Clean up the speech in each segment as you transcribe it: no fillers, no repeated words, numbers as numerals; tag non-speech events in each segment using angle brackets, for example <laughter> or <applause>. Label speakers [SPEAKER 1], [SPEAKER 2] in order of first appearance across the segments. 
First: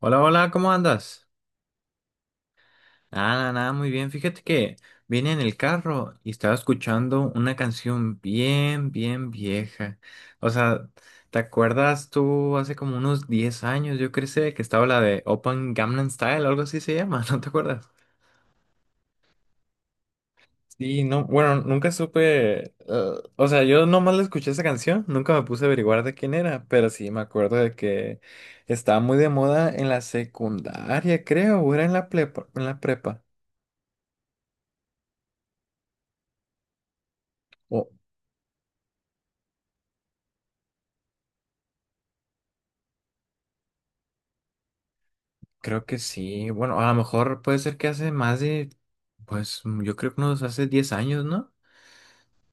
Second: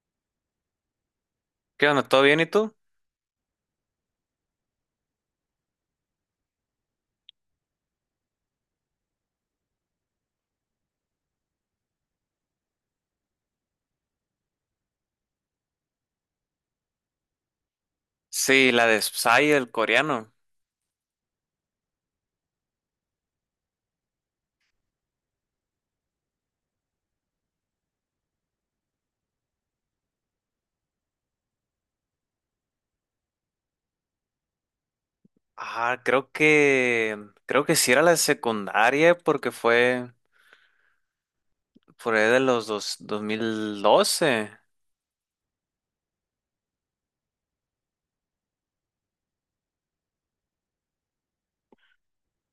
[SPEAKER 1] Hola, hola, ¿cómo andas?
[SPEAKER 2] ¿Qué onda? ¿Todo bien y tú?
[SPEAKER 1] Nada, nada, nada, muy bien. Fíjate que vine en el carro y estaba escuchando una canción bien, bien vieja. O sea, ¿te acuerdas tú hace como unos 10 años, yo crecí, que estaba la de Open Gangnam Style, algo así se llama, <laughs> ¿no te acuerdas?
[SPEAKER 2] Sí, la de Psy, el coreano.
[SPEAKER 1] Sí, no, bueno, nunca supe, o sea, yo nomás la escuché esa canción, nunca me puse a averiguar de quién era, pero sí me acuerdo de que estaba muy de moda en la secundaria, creo, o era en la en la prepa.
[SPEAKER 2] Ah, creo que sí era la de secundaria porque fue por ahí de 2012.
[SPEAKER 1] Creo que sí. Bueno, a lo mejor puede ser que hace más de, pues yo creo que unos hace 10 años, ¿no?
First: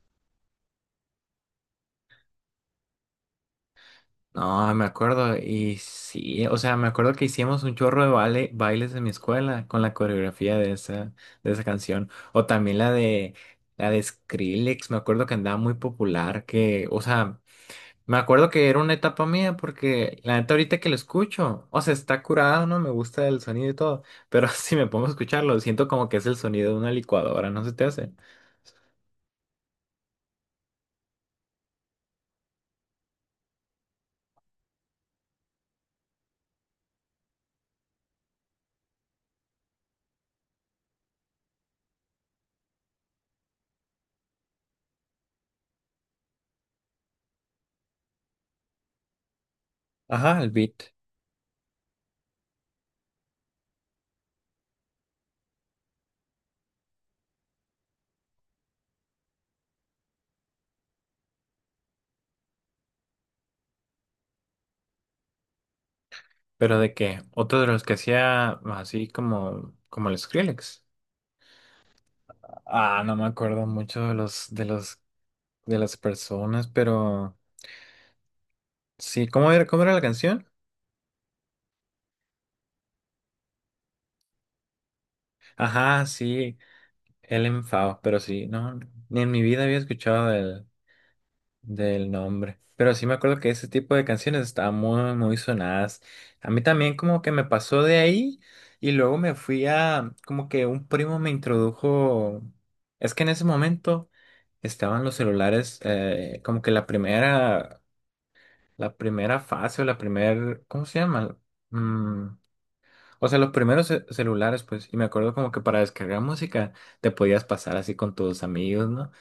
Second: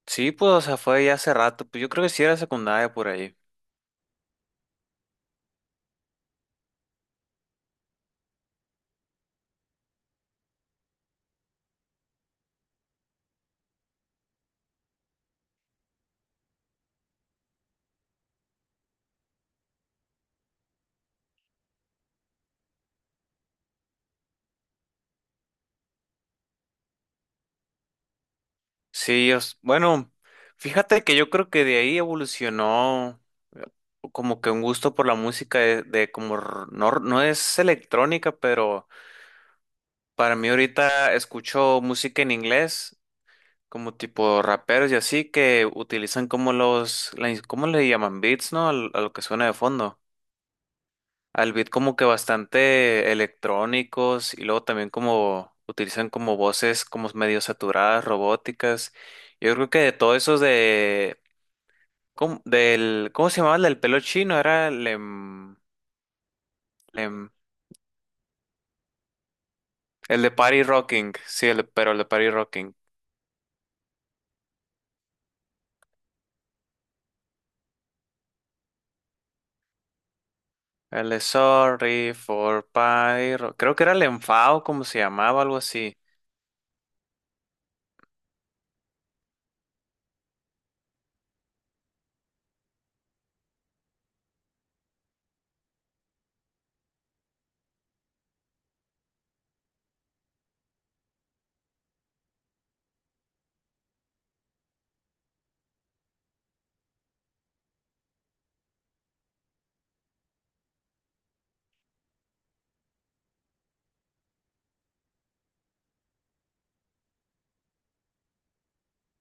[SPEAKER 2] Sí, pues o sea, fue ya hace rato, pues yo creo que sí era secundaria por ahí.
[SPEAKER 1] No, me acuerdo. Y sí, o sea, me acuerdo que hicimos un chorro de baile, bailes en mi escuela con la coreografía de esa canción. O también la de Skrillex, me acuerdo que andaba muy popular, que, o sea, me acuerdo que era una etapa mía porque la neta ahorita que lo escucho, o sea, está curado, ¿no? Me gusta el sonido y todo, pero <laughs> si me pongo a escucharlo, siento como que es el sonido de una licuadora, ¿no se te hace?
[SPEAKER 2] Sí, bueno, fíjate que yo creo que de ahí evolucionó como que un gusto por la música de como no, no es electrónica, pero para mí ahorita escucho música en inglés como tipo raperos y así que utilizan como ¿cómo le llaman? Beats, ¿no? A lo que suena de fondo.
[SPEAKER 1] Ajá, el beat.
[SPEAKER 2] Al beat como que bastante electrónicos y luego también como utilizan como voces como medio saturadas, robóticas. Yo creo que de todos esos de, ¿cómo, del, ¿cómo se llamaba el del pelo chino? Era
[SPEAKER 1] Pero de que
[SPEAKER 2] em,
[SPEAKER 1] otro de los que hacía así como, como el
[SPEAKER 2] el de Party
[SPEAKER 1] Skrillex.
[SPEAKER 2] Rocking, sí, pero el de Party Rocking.
[SPEAKER 1] Ah, no me acuerdo mucho de los, de las personas, pero sí, cómo era la canción?
[SPEAKER 2] El de Sorry for Party Rock- Creo que era el enfado, como se llamaba, algo así.
[SPEAKER 1] Ajá, sí, el enfado, pero sí, no, ni en mi vida había escuchado del nombre. Pero sí me acuerdo que ese tipo de canciones estaban muy, muy sonadas. A mí también como que me pasó de ahí y luego me fui a, como que un primo me introdujo, es que en ese momento estaban los celulares, como que la primera fase o la primer, ¿cómo se llama? Mm, o sea, los primeros celulares, pues, y me acuerdo como que para descargar música te podías pasar así con tus amigos, ¿no?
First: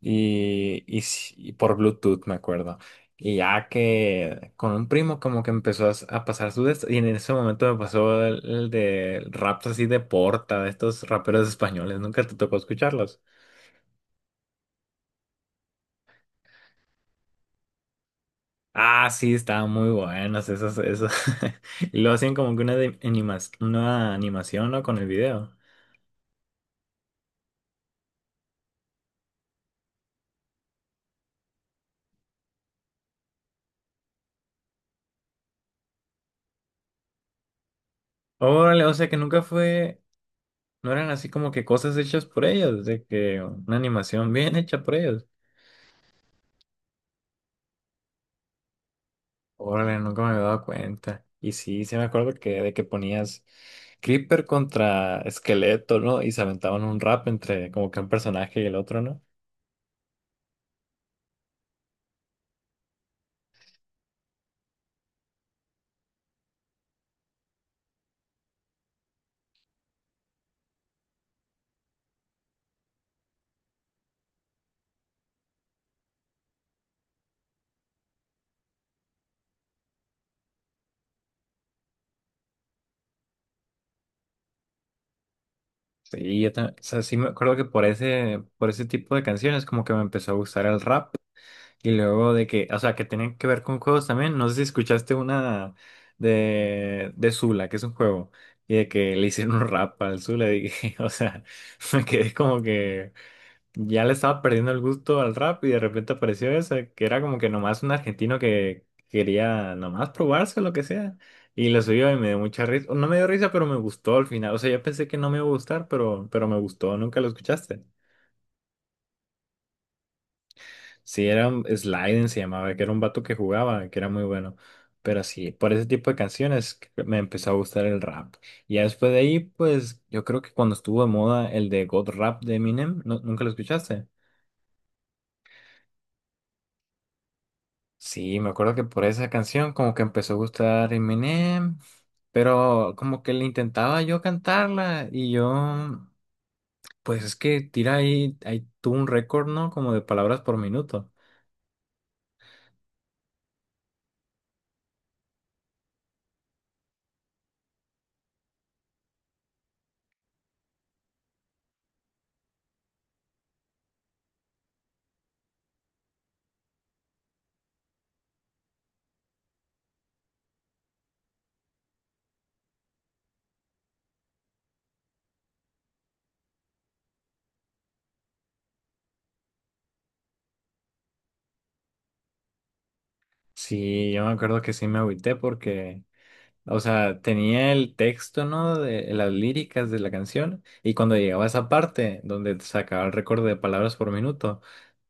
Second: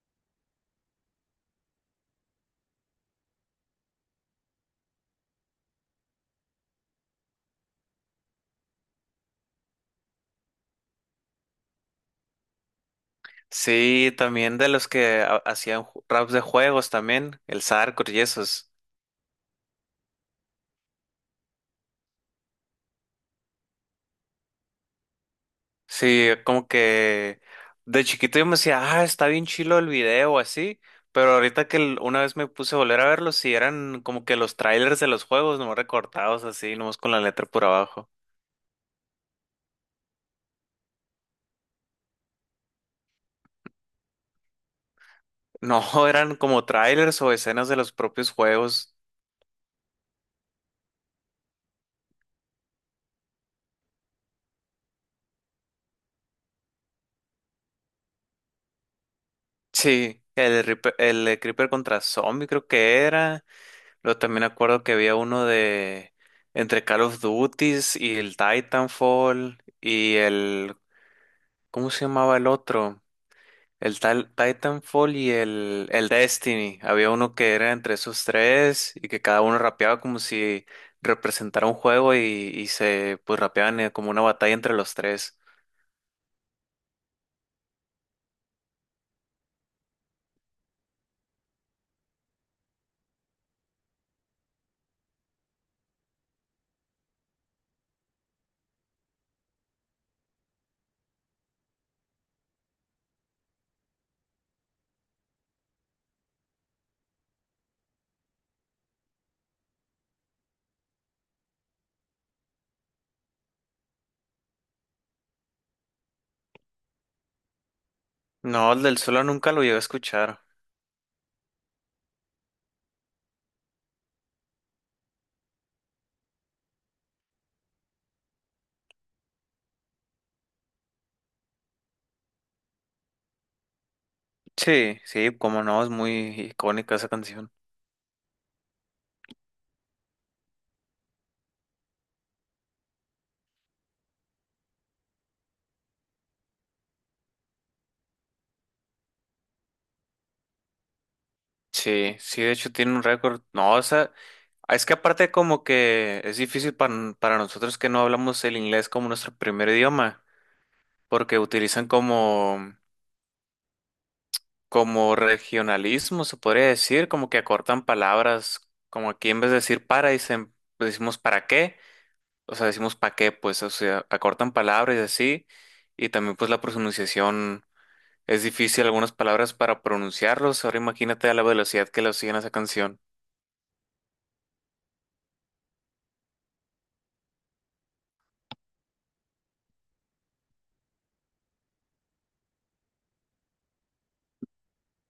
[SPEAKER 1] Sí, y por Bluetooth, me acuerdo. Y ya que con un primo como que empezó a, a pasar su de esto, y en ese momento me pasó el de raps así de Porta, de estos raperos españoles, nunca te tocó escucharlos.
[SPEAKER 2] Sí, también de los que hacían raps de juegos también, el Sarcor y esos.
[SPEAKER 1] Ah, sí, estaban muy buenas esas <laughs> y lo hacían como que una, una animación, ¿no? Con el video.
[SPEAKER 2] Sí, como que de chiquito yo me decía, ah, está bien chilo el video así, pero ahorita una vez me puse a volver a verlos, sí eran como que los trailers de los juegos, nomás recortados así, nomás con la letra por abajo.
[SPEAKER 1] Órale, o sea que nunca fue, no eran así como que cosas hechas por ellos, de que una animación bien hecha por ellos.
[SPEAKER 2] No, <laughs> eran como trailers o escenas de los propios juegos.
[SPEAKER 1] Órale, nunca me había dado cuenta. Y sí, sí me acuerdo que de que ponías Creeper contra Esqueleto, ¿no? Y se aventaban un rap entre como que un personaje y el otro, ¿no?
[SPEAKER 2] Sí, el Creeper contra Zombie creo que era. Luego también acuerdo que había uno de entre Call of Duties y el Titanfall y el, ¿cómo se llamaba el otro? El tal Titanfall y el Destiny. Había uno que era entre esos tres y que cada uno rapeaba como si representara un juego y se pues rapeaban como una batalla entre los tres.
[SPEAKER 1] Sí, yo también, o sea, sí me acuerdo que por ese tipo de canciones como que me empezó a gustar el rap. Y luego de que, o sea, que tenían que ver con juegos también. No sé si escuchaste una de Zula, que es un juego. Y de que le hicieron un rap al Zula, y dije, <laughs> o sea, me quedé como que ya le estaba perdiendo el gusto al rap y de repente apareció esa, que era como que nomás un argentino que quería nomás probarse lo que sea. Y lo subió y me dio mucha risa. No me dio risa, pero me gustó al final. O sea, yo pensé que no me iba a gustar, pero me gustó. Nunca lo escuchaste.
[SPEAKER 2] No, el del solo nunca lo llegué a escuchar.
[SPEAKER 1] Sí, era un Sliden, se llamaba, que era un vato que jugaba, que era muy bueno. Pero sí, por ese tipo de canciones que me empezó a gustar el rap. Y ya después de ahí, pues yo creo que cuando estuvo de moda el de God Rap de Eminem, ¿no? ¿Nunca lo escuchaste?
[SPEAKER 2] Sí, sí, como no, es muy icónica esa canción.
[SPEAKER 1] Sí, me acuerdo que por esa canción como que empezó a gustar Eminem, pero como que le intentaba yo cantarla y yo, pues es que tira ahí, ahí tuvo un récord, ¿no? Como de palabras por minuto.
[SPEAKER 2] Sí, sí, de hecho tiene un récord. No, o sea, es que aparte como que es difícil para, para nosotros que no hablamos el inglés como nuestro primer idioma, porque utilizan como regionalismo, se podría decir, como que acortan palabras, como aquí en vez de decir para, dicen, pues decimos para qué, o sea, decimos pa qué, pues, o sea, acortan palabras y así, y también pues la pronunciación es difícil algunas palabras para pronunciarlos, ahora imagínate a la velocidad que lo siguen a esa canción.
[SPEAKER 1] Sí, yo me acuerdo que sí me agüité porque, o sea, tenía el texto, ¿no? De las líricas de la canción. Y cuando llegaba a esa parte donde sacaba el récord de palabras por minuto,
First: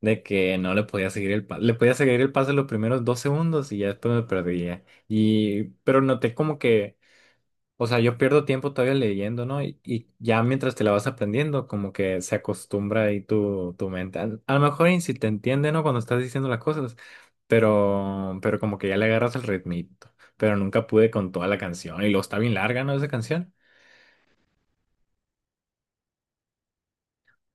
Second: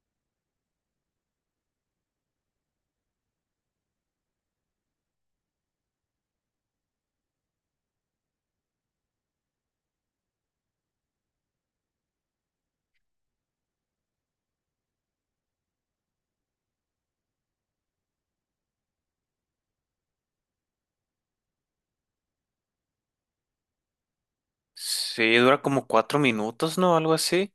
[SPEAKER 1] de que no le podía seguir el paso. Le podía seguir el paso los primeros 2 segundos y ya después me perdía. Y, pero noté como que, o sea, yo pierdo tiempo todavía leyendo, ¿no? Y ya mientras te la vas aprendiendo, como que se acostumbra ahí tu, tu mente. A lo mejor y si te entiende, ¿no? Cuando estás diciendo las cosas, pero como que ya le agarras el ritmito. Pero nunca pude con toda la canción. Y luego está bien larga, ¿no? Esa canción.
[SPEAKER 2] Sí, dura como 4 minutos, ¿no? Algo así.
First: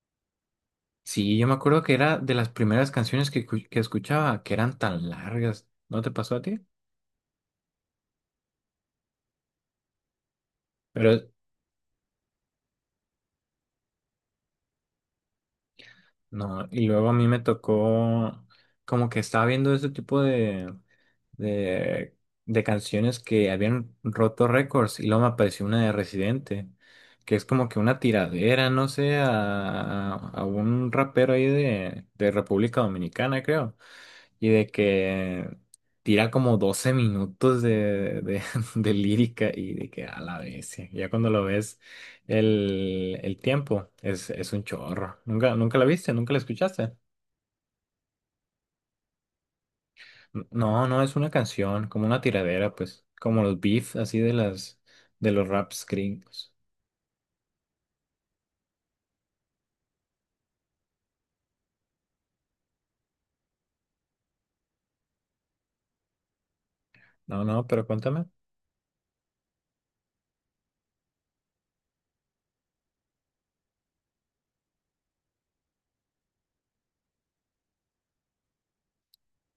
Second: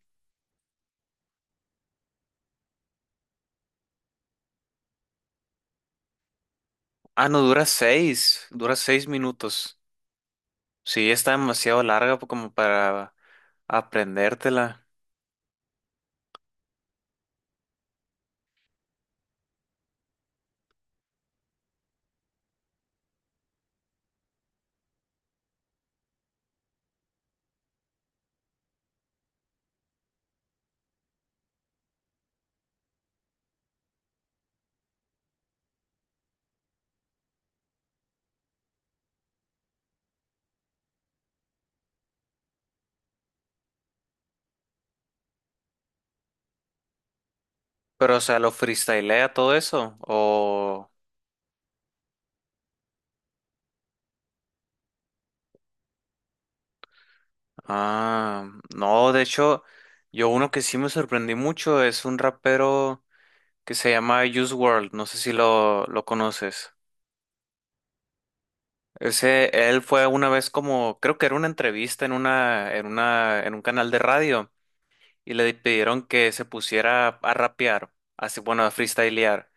[SPEAKER 1] Sí, yo me acuerdo que era de las primeras canciones que, que escuchaba, que eran tan largas. ¿No te pasó a ti?
[SPEAKER 2] Ah, no, dura 6. Dura 6 minutos. Sí,
[SPEAKER 1] Pero
[SPEAKER 2] está demasiado larga como para aprendértela.
[SPEAKER 1] no, y luego a mí me tocó como que estaba viendo ese tipo de de, de canciones que habían roto récords y luego me apareció una de Residente, que es como que una tiradera, no sé, a un rapero ahí de República Dominicana, creo, y de que tira como 12 minutos de, <laughs> de lírica y de que a la vez, ya cuando lo ves el tiempo es un chorro. ¿Nunca, nunca la viste? ¿Nunca la escuchaste?
[SPEAKER 2] Pero, o sea, ¿lo freestylea todo eso?
[SPEAKER 1] No,
[SPEAKER 2] O...
[SPEAKER 1] no, es una canción, como una tiradera, pues, como los beef, así de las, de los raps gringos.
[SPEAKER 2] Ah, no, de hecho, yo uno que sí me sorprendí mucho es un rapero que se llama Juice World. No sé si lo conoces.
[SPEAKER 1] No, no, pero cuéntame.
[SPEAKER 2] Ese, él fue una vez como, creo que era una entrevista en un canal de radio. Y le pidieron que se pusiera a rapear, así bueno, a freestylear.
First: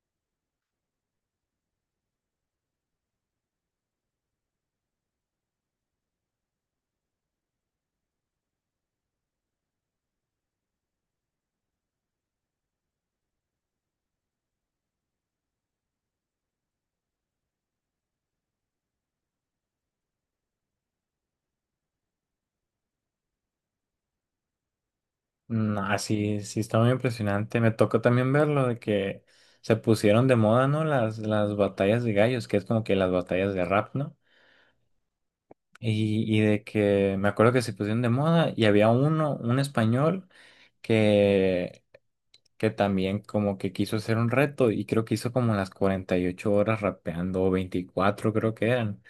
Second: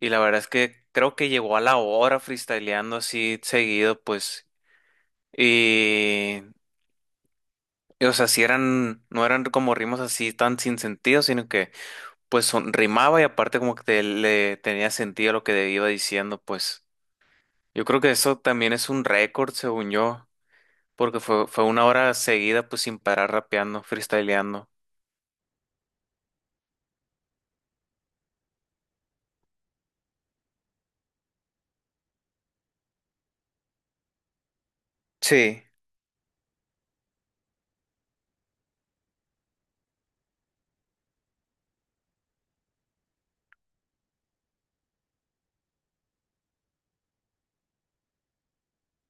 [SPEAKER 2] Y la verdad es que creo que llegó a la hora freestyleando así seguido, pues. Y, o sea, si eran, no eran como ritmos así tan sin sentido, sino que rimaba y aparte como que le tenía sentido lo que iba diciendo, pues. Yo creo que eso también es un récord, según yo, porque fue una hora seguida, pues sin parar rapeando, freestyleando.
[SPEAKER 1] No, así, sí sí está muy impresionante. Me tocó también verlo de que se pusieron de moda, ¿no? Las batallas de gallos, que es como que las batallas de rap, ¿no?
[SPEAKER 2] Sí.
[SPEAKER 1] Y de que me acuerdo que se pusieron de moda y había uno, un español, que, que también como que quiso hacer un reto y creo que hizo como las 48 horas rapeando, o 24 creo que eran.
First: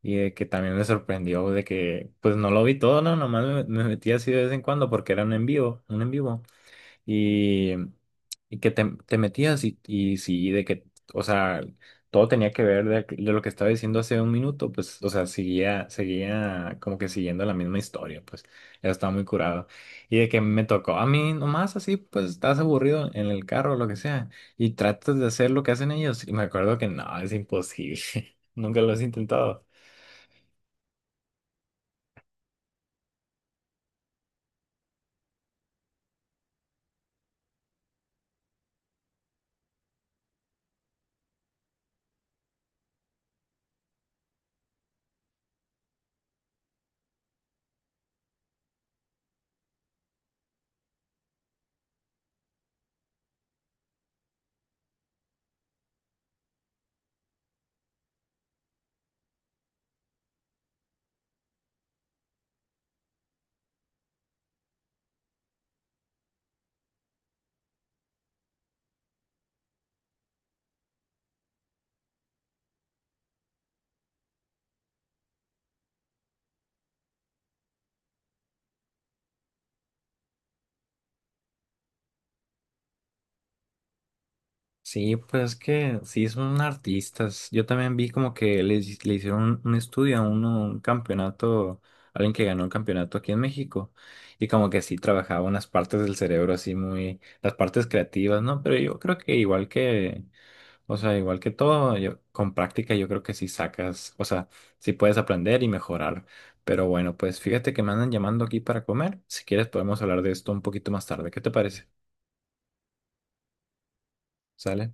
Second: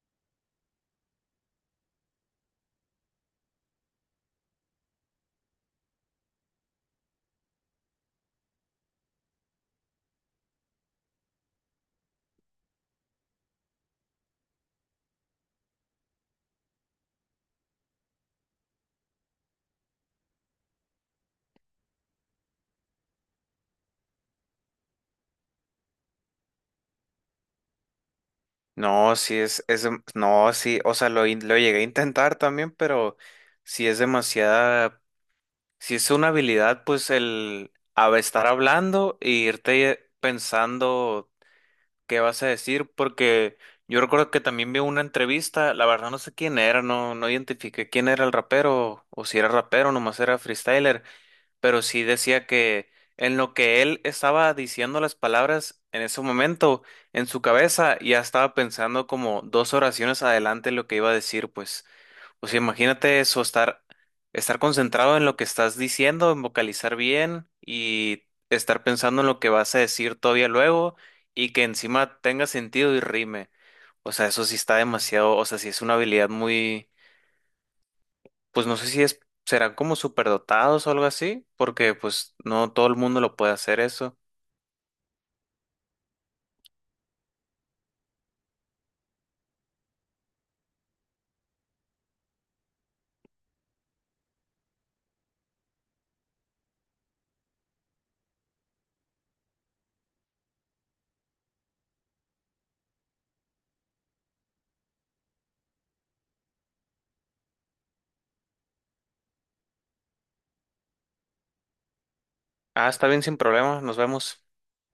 [SPEAKER 1] Y de que también me sorprendió de que, pues no lo vi todo, no, nomás me, me metí así de vez en cuando porque era un en vivo, un en vivo. Y, y que te metías y sí, de que, o sea, todo tenía que ver de lo que estaba diciendo hace un minuto, pues, o sea, seguía, seguía como que siguiendo la misma historia, pues, ya estaba muy curado. Y de que me tocó a mí nomás así, pues, estás aburrido en el carro o lo que sea, y tratas de hacer lo que hacen ellos. Y me acuerdo que no, es imposible, <laughs> nunca lo has
[SPEAKER 2] No, sí
[SPEAKER 1] intentado.
[SPEAKER 2] no, sí, o sea, lo llegué a intentar también, pero sí es demasiada, sí es una habilidad, pues estar hablando e irte pensando qué vas a decir, porque yo recuerdo que también vi una entrevista, la verdad no sé quién era, no, no identifiqué quién era el rapero, o si era rapero, nomás era freestyler, pero sí decía que en lo que él estaba diciendo las palabras en ese momento, en su cabeza ya estaba pensando como dos oraciones adelante lo que iba a decir, pues, o sea, imagínate eso, estar concentrado en lo que estás diciendo, en vocalizar bien y estar pensando en lo que vas a decir todavía luego y que encima tenga sentido y rime. O sea, eso sí está demasiado, o sea, sí es una habilidad muy, pues no sé si es, serán como superdotados o algo así, porque pues no todo el mundo lo puede hacer eso.
[SPEAKER 1] Sí, pues es que sí son artistas. Yo también vi como que le, le hicieron un estudio a uno, un campeonato, alguien que ganó un campeonato aquí en México. Y como que sí trabajaba unas partes del cerebro así muy, las partes creativas, ¿no? Pero yo creo que igual que, o sea, igual que todo, yo, con práctica yo creo que sí sacas, o sea, sí puedes aprender y mejorar. Pero bueno, pues fíjate que me andan llamando aquí para comer. Si quieres podemos hablar de esto un poquito más tarde. ¿Qué te parece?
[SPEAKER 2] Ah, está bien, sin problema, nos vemos.
[SPEAKER 1] ¿Sale?